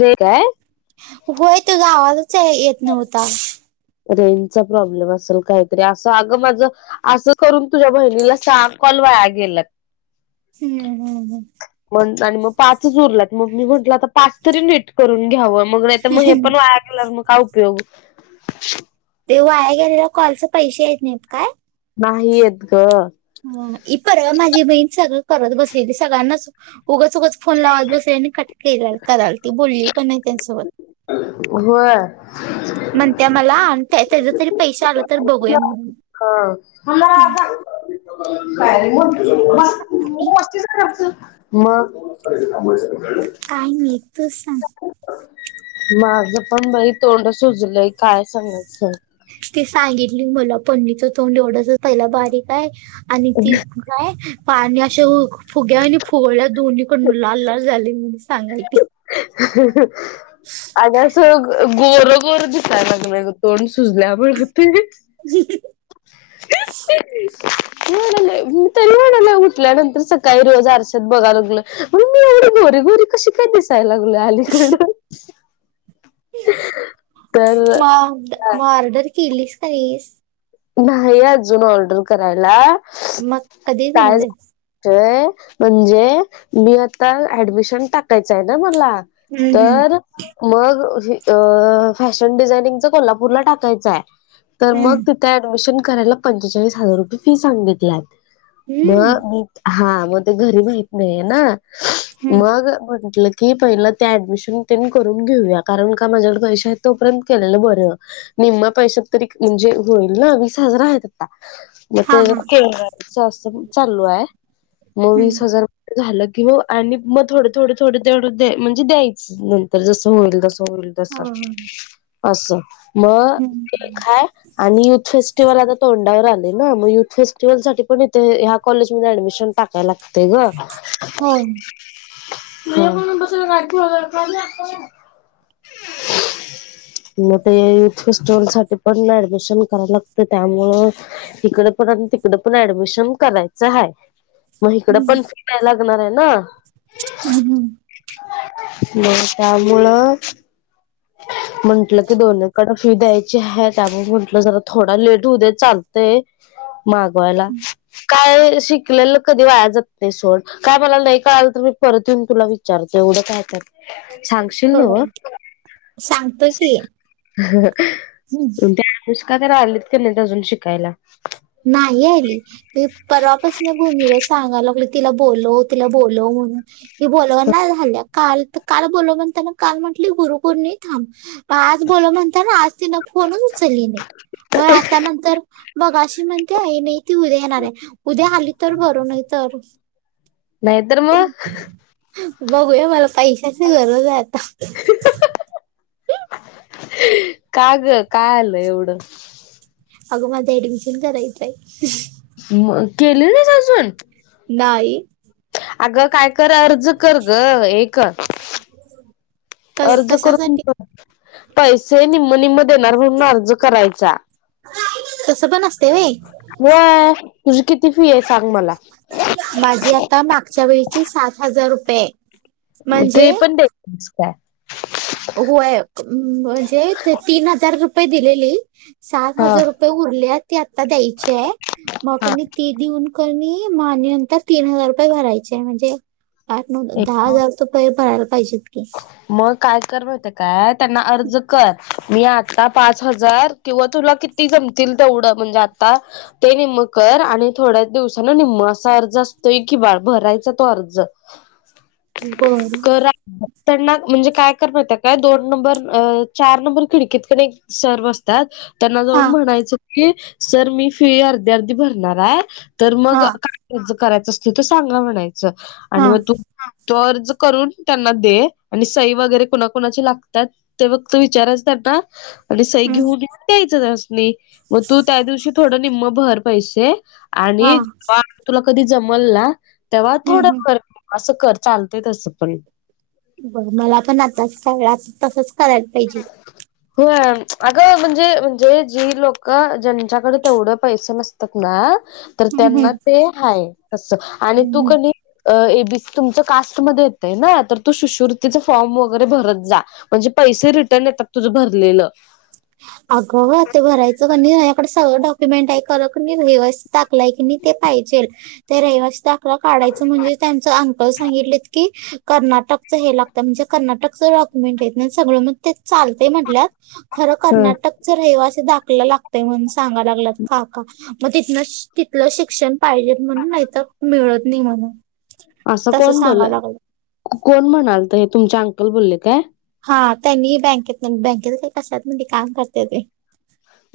Rake आहे होय तुझा आवाजच याया येत नव्हता. रेंचा प्रॉब्लेम असेल काहीतरी असं अगं माझं असं करून तुझ्या बहिणीला सांग कॉल वाया गेल्यात. [unintelligible] हम्म हम्म. म्हण आणि मग पाचच उरलात मग मी म्हंटलं आता पाच तरी नीट करून घ्यावं. मग नाही तर मग हे पण वाया गेलं मग काय उपयोग. ते वाया गेलेला कॉलचे पैशे येत नाहीत काय? नाही येत गं. म ही परवा माझी बहीण सगळं करत बसलेली सगळ्यांनाच उगच-उगच फोन लावात बस्यांनी कट केरल. कराल ती बोलली पण नाही त्यांसोबत. होय. म्हणत्या मला आणि त्या त्याज्या तरी पैसे आलं तर बघूया म्हणून. हा. आणि मग काही नाही तूच सांग? माझ पण बाई तोंड सुजलंय काय सांगायचं. ती सांगितली मला पणनीचं तोंड एवढंच पहिला बारीक आहे आणि ती काय पाण्याचं [unintelligible] फुग्या आणि फुगळ्या दोन्हीकडून लाल लाल झालय म्हणून सांगालती. [inaudible] आल्यावर सगळं गोरं, गोरं दिसायला लागलय गं तोंड सुजल्यावर. [inaudible] [unintelligible] तरी म्हणालोय उठल्यानंतर सकाळी रोज आरशात बघाय लागल म एवढी गोरी गोरी कशी पण दिसाय लागलोय अलीकड? तर मग ऑर्डर केलीस [unintelligible] नाही अजून ऑर्डर करायला मग कधी देणार हाईस? ते म्हणजे मी आता ऍडमिशन टाकायचं आहे ना मला हम्म हम्म तर मग अ-फॅशन डिझायनिंगच कोल्हापूरला टाकायचं आहे तर मग हम्म त्या ऍडमिशन करायला पंचेचाळीस हजार रुपये फी सांगितलाय म हम्म हा मग ते घरी माहित नाही ना हम्म मग म्हटलं ती पहिलं त्या ऍडमिशन त्यांनी करून घेऊया, कारण का माझ्याकडे पैसे आहेत तोपर्यंत केलेलं बर. निम्म पैशात तरी म्हणजे होईल, ना वीस हजार आहेत आता. मग हा हा त्या [unintelligible] असं चालू आहे मग वीस हम्म हजार झालं की हो आणि मग थोडं, थोडं, थोडं तेवढ म्हणजे द्यायचं. नंतर जसं होईल तसं होईल. हो असं मग हम्म ते एक हाय. आणि यूथ फेस्टिव्हल आता तोंडावर आलाय. मग युथ फेस्टिवल साठी पण इथे ह्या कॉलेज मध्ये ऍडमिशन टाकायला लागते ग. हो. [inaudible] मग युथ फेस्टिवल साठी पण ॲड डमिशन करायला लागतय त्यामुळं हिकड पण तिकड पण ऍडमिशन करायचं आहे. मग इकडे पण सुट्ट्या लागणार आहे ना. हम हम. मग त्यामुळं म्हंटलं की दोन्ही कड फी द्यायची आहे त्यामुळ मग जरा थोडा लेट होऊदे चालतय मागवायला काय श शिकलेलं कधी वाया जात नाही सोड, काय मला नाही कळाल तर मी परत येेऊन तुला विचारतो एवढं काय त्यात. सांगशील नव्हं. हो सांगतो की हम्म त्या नुसका तेन आलीत की नाही अजून शिकायला. नाही आली. मी परवापास न भूमीला सांगाय लागलोय तिला बोलव, तिला बोलव म्हणून. ती बोलवना झालीय. काल तर काल बोलव म्हणताना काल म्हटली गुरु पौर्णिमा थांब आज बोलव म्हणताना आज तिन फोन उचलली नाही आता नंतर मगाशी ती म्हणतीया आई नाही ती उद्या येणार आहे. उद्या आली तर बरं नाही तर नाहीतर मग बघूया मला पैशाची गरज आहे आता. का ग का आलं एवढं? अगं माझ ऍडमिशन करायच आहे. केली नाहीस अजून? नाही. अगं काय कर अर्ज कर ग एक. ह [inaudible] अर्ज करून पैसे निम, निम देणार म्हणून अर्ज करायचा. तसं पण असते वे होय तुझी किती फी आहे सांग मला? माझी आता मागच्या वेळीची सात हजार रुपये. म्हणजे ते पण देतीस काय? होय म्हणजे तीन हजार रुपये दिलेली सात हा हजार रुप उरली येत ते आता द्यायचे आहे. मग हा. म ती देऊन का नाही म आणि नंतर तीन हजार रुपये भरायचे आहे म्हणजे आठ, नऊ, दहा एकूण हजार रुपये पाहिजेत की. मग काय कर माहित आहे काय त्यांना अर्ज कर मी आ आता पाच हजार किंवा तुला किती जमतील तेवढं म्हणजे आता ते निम्म कर आणि थोड्याच दिवसान निम्म असा अर्ज असतोय की भरायचा तो अर्ज. होय [inaudible] करा त्यांना म्हणजे काय कर माहित आहे काय दोन नंबर अ चार नंबर खिडकीत पण एक सर बसतात. त्यांना हा जाऊन म्हणायचं की सर मी फी अर्धी, अर्धी भरणार आहे. तर मग हा काय कर्ज करायचं असते तर सांगा म्हणायचं हा आणि मग तू तो अर्ज करून त्यांना दे आणि सई वगैरे कोणाकुणाची लागतात ते फक्त विचाराच त्यांना आणि सई हम्म घेऊन द्यायचं त्यासनी मग तू त्या दिवशी थोड निम्म भर पैसे आणि हा जेव्हा तुला कधी जमल ना तेव्हा हम्म थोड हम्म भर. असं कर चालतय तस पण. बाई मला पण आताच सगळाच तसच करायला पाहिजे. हो अगं म्हणजे, म्हणजे जी लोक ज्यांच्याकडे तेवढं पैसे नसतात ना तर हम्म त्यांना ते हाय अस आणि हम्म तू हम्म कधी ए बी सी तुमच कास्टमध्ये येतय ना तर तू शुश्रुतीचे फॉर्म वगैरे भरत जा. म्हणजे पैसे रिटर्न येतात तुझं भरलेलं. अगं ते भरायचं का नाही माझ्या कडे सगळं डॉक्युमेंट ऐ खर का नाही रहिवासी दाखला टाकलाय की ते पाहिजे त्या रहिवास दाकला काढायचं म्हणजे त्यांच अंक सांगितलेत की कर्नाटक व हे लागत आमचं कर्नाटकचं डॉक्युमेंट आहेत ना सगळं मग चालते म्हटत खर हम्म कर्नाटक कर्नाटकच रहिवासी दाखला लागतय म्हणून सांगा लागत काका मग तिथन तिथलं शिक्षण पाहिजे म्हणून नाही तर मिळत नाही म्हणे. असं कोण बोलल कोण म्हणालत हे तुमचे अंकल बोलले काय? हा त्यांनी बँकेत, बँकेत काही कसात म्हणते काम करते ते.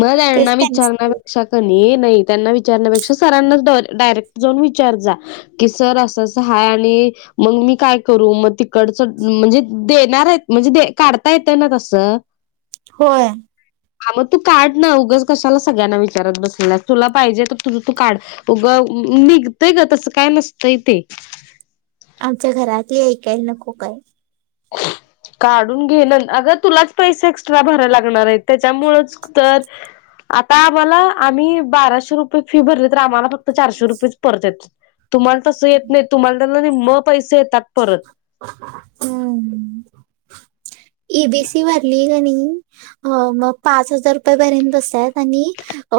मग तेच त्यांना त्यांनी सांगितलं विचारण्यापेक्षा का नाही त्यांना विचारण्यापेक्षा सरांनाच डायरेक्ट जाऊन विचार जा कि सर अस अस हाय आणि मग मी काय करू मग तिकडच म्हणजे देणार आहेत म्हणजे काढता येतय ना तस. होय हा मग तू काढ ना उगच कशाला सगळ्यांना विचारत बसले तुला पाहिजे तर तुझ तू काढ. उग निघतय ग तस काय नसतय ते. आमच्या घरातली ऐकाय नको काय. काढून घेन अग तुलाच पैसे एक्स्ट्रा भरा लागणार आहे त्याच्यामुळच. तर आता आम्हाला आम्ही बाराशे रुपये फी भरली तर आम्हाला फक्त चारशे रुपयेच परत येतात तुम्हाला तस येत नाही तुम्हाला त्यातल नीम्म पैसे येतात परत. हम्म हम्म इ बी सी भरली की नाही? हो मग पाच हजार रुपयापर्यंत बसतात आणि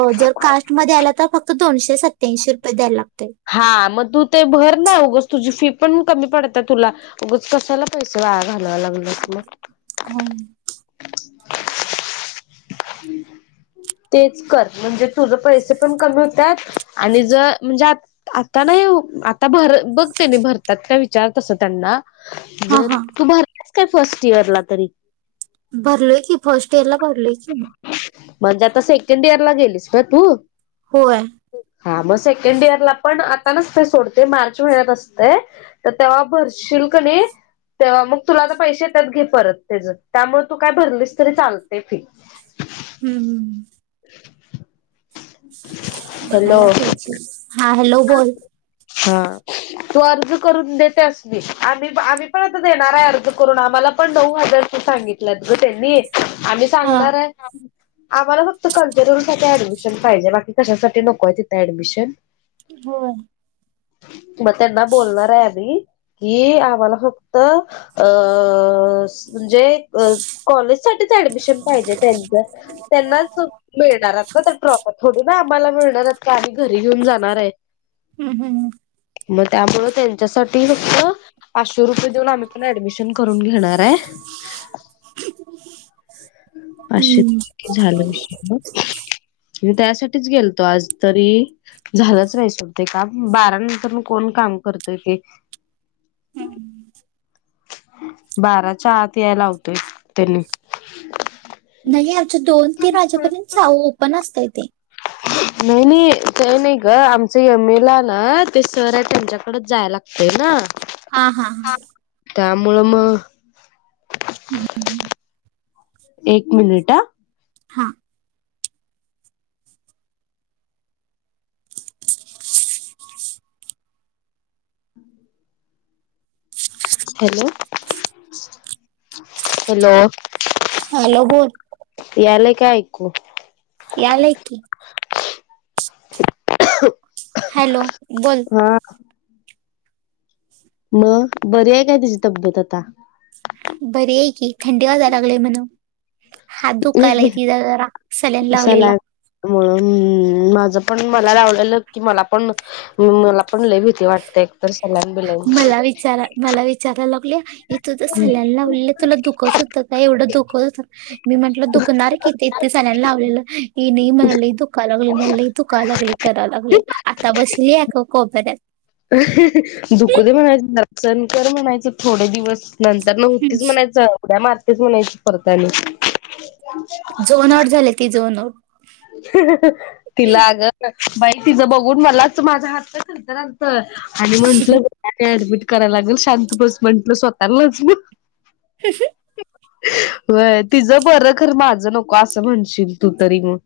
अ जर कास्टमध्ये आले तर फक्त दोनशे सत्याऐंशी रुपये द्यायला लागतात. हां मग तू ते भर ना उगच तुझी फी पण कमी पडते तुला. उगच कशाला पैसे वाया घालवायला लागली. होय [inaudible] तेच कर म्हणजे तुझ पैसे पण कमी होत्यात आणि जर ज्यात आता नाही आता भर बघते मी भरतात का विचार तस त्यांना. हा हा तू भरतेस काय फर्स्ट इयर ला तरी. भरले की फर्स्ट इयरला भरले. म्हणजे आता सेकंड इयरला गेलीस ना तू? होय हा मग सेकंड इयरला पण आता नसते सोड ते मार्च महिन्यात असते. तर तेव्हा भरशिलकनय. तेव्हा मग तुला तर पैसे येतात घे परत त्याच त्यामुळ तू काय भरलीस तरी चालते फी. हम्म हम्म हॅलो बघायला पाहिजे हां हॅलो बोल. हां तू अर्ज करून देतेस मी आम्ही आम्ही पण आता देणार आहे अर्ज करून आम्हाला पण नऊ हजारच सांगितलेत ग त्यांनी आम्ही हा. सांगणार आहे. आम्हाला फक्त कल्चरल साठी ऍडमिशन पाहिजे बाकी कशासाठी नको आहे तिथे ऍडमिशन. होय मग त्यांना बोलणार आहे आम्ही. कि आम्हाला फक्त अ म्हणजे कॉलेज साठी ऍडमिशन पाहिजे त्यांच. त्यांनाच मिळणार आहे. प्रॉपर थोडी ना आम्हाला मिळणार आहेत का आम्ही घरी घेऊन जाणार आहे. हम्म हम्म मग त्यामुळ त्यांच्यासाठी फक्त पाचशे रुपये देऊन आम्ही पण ऍडमिशन करून घेणार आहे. आशी हम्म. झाला विषय मी त्यासाठीच गेलतो आज तरी झालाच [unintelligible] का बारानंतर कोण काम करतय हे हम्म हम्म बाराच्या आत याय लावतोय त्यांनी. नाही अजून दोन तीन हा वाजेपर्यंत जाऊ ओपन असतय ते. नाही नाही काही नाही ग आमच यमिला ना ते सर आहेत त्यांच्याकडच जाय लागतय ना. हां हां त्यामुळं मग- हम्म. हं. एक मिनिट आं. हां. हॅलो. हॅलो. हॅलो. बोल. यायलय का ऐकू? यायलय की. हो. हॅलो. बोल. म बरी आहे का तिची तब्येत आता? बरी आहे की थंडी वाजाय लागले म्हण. हात दुखालाय तिचा जरा. सल्यान लावलेला सलाइ -मुळे. हं हं. माझं पण मला लावलेलं की मला पण, मला पण लई भीती वाटते. तर सलाइन बिलाइन. [unintelligible] मला विचाराय लागले. इथ तर सलाईन लावलेलं. तुला दुखत होतं का? एवढं दुखच होतं- मी म्हटलं दुखणार कि ते. एक त सलाईन लावलेलं. की नाही मला दुखाय लागल मला दुखाय लागली. कराय लागली. आता बसली एका कोपऱ्यात. दुखू दे म्हणायच. सहन कर म्हणायचं थोडे दिवस. नंतर न हम्म, होतीच म्हणायचं. उड्या मारतेच म्हणायची परत आणि. झोन आउट झाली. ती झोन आउट. तिला अग- बाई तिचं बघून मलाच माझा हात [unintelligible] आणि म्हंटलं- आणि ऍडमिट करायला लागेल. शांत बस म्हंटलं स्वतःलाच मग. [inaudible] व्हय. तिच बर खर माझं नको असं म्हणशील तू तरी मग.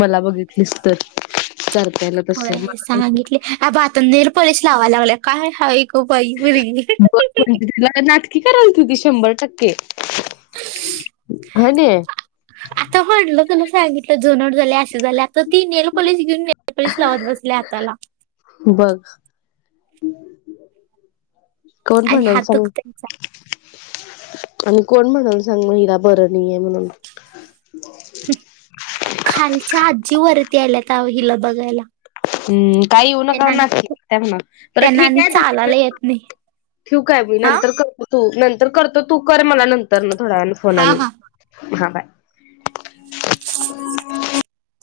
मला बघितलीस तर. [unintelligible] त्याला मला हे सांगितले. आता आपण नेर पॉलिश लावाय लागले. काय हा - [unintelligible] कि करायल तु ती शंभर टक्के. ह न. त म्हणलं का नाई सांगितलं जुनं झाल. अस झालय आता- ती नेलपॉलीश घेऊन नेलपॉलिश लावत बसली हाताला. बघ. कोण आणि म्हणाल हात सांग? दुखतायचा आणि कोण म्हणाल सांग. म हिला बर नाहीये म्हणून. खालच्या आजी वरती आल्यात अहो हिला बघायला. हम्म. काही येऊ नका त्यांना म्हणा आणि- -त्यांना. बर त्यांना आणि ठीकए त- चालायला येत नाही ठेवू काय म? हा नंतर कर- -तो. नंतर करतो. तू कर मला नंतर ना थोड्या वेळानी फोन हा आणि. हा हा. बाय.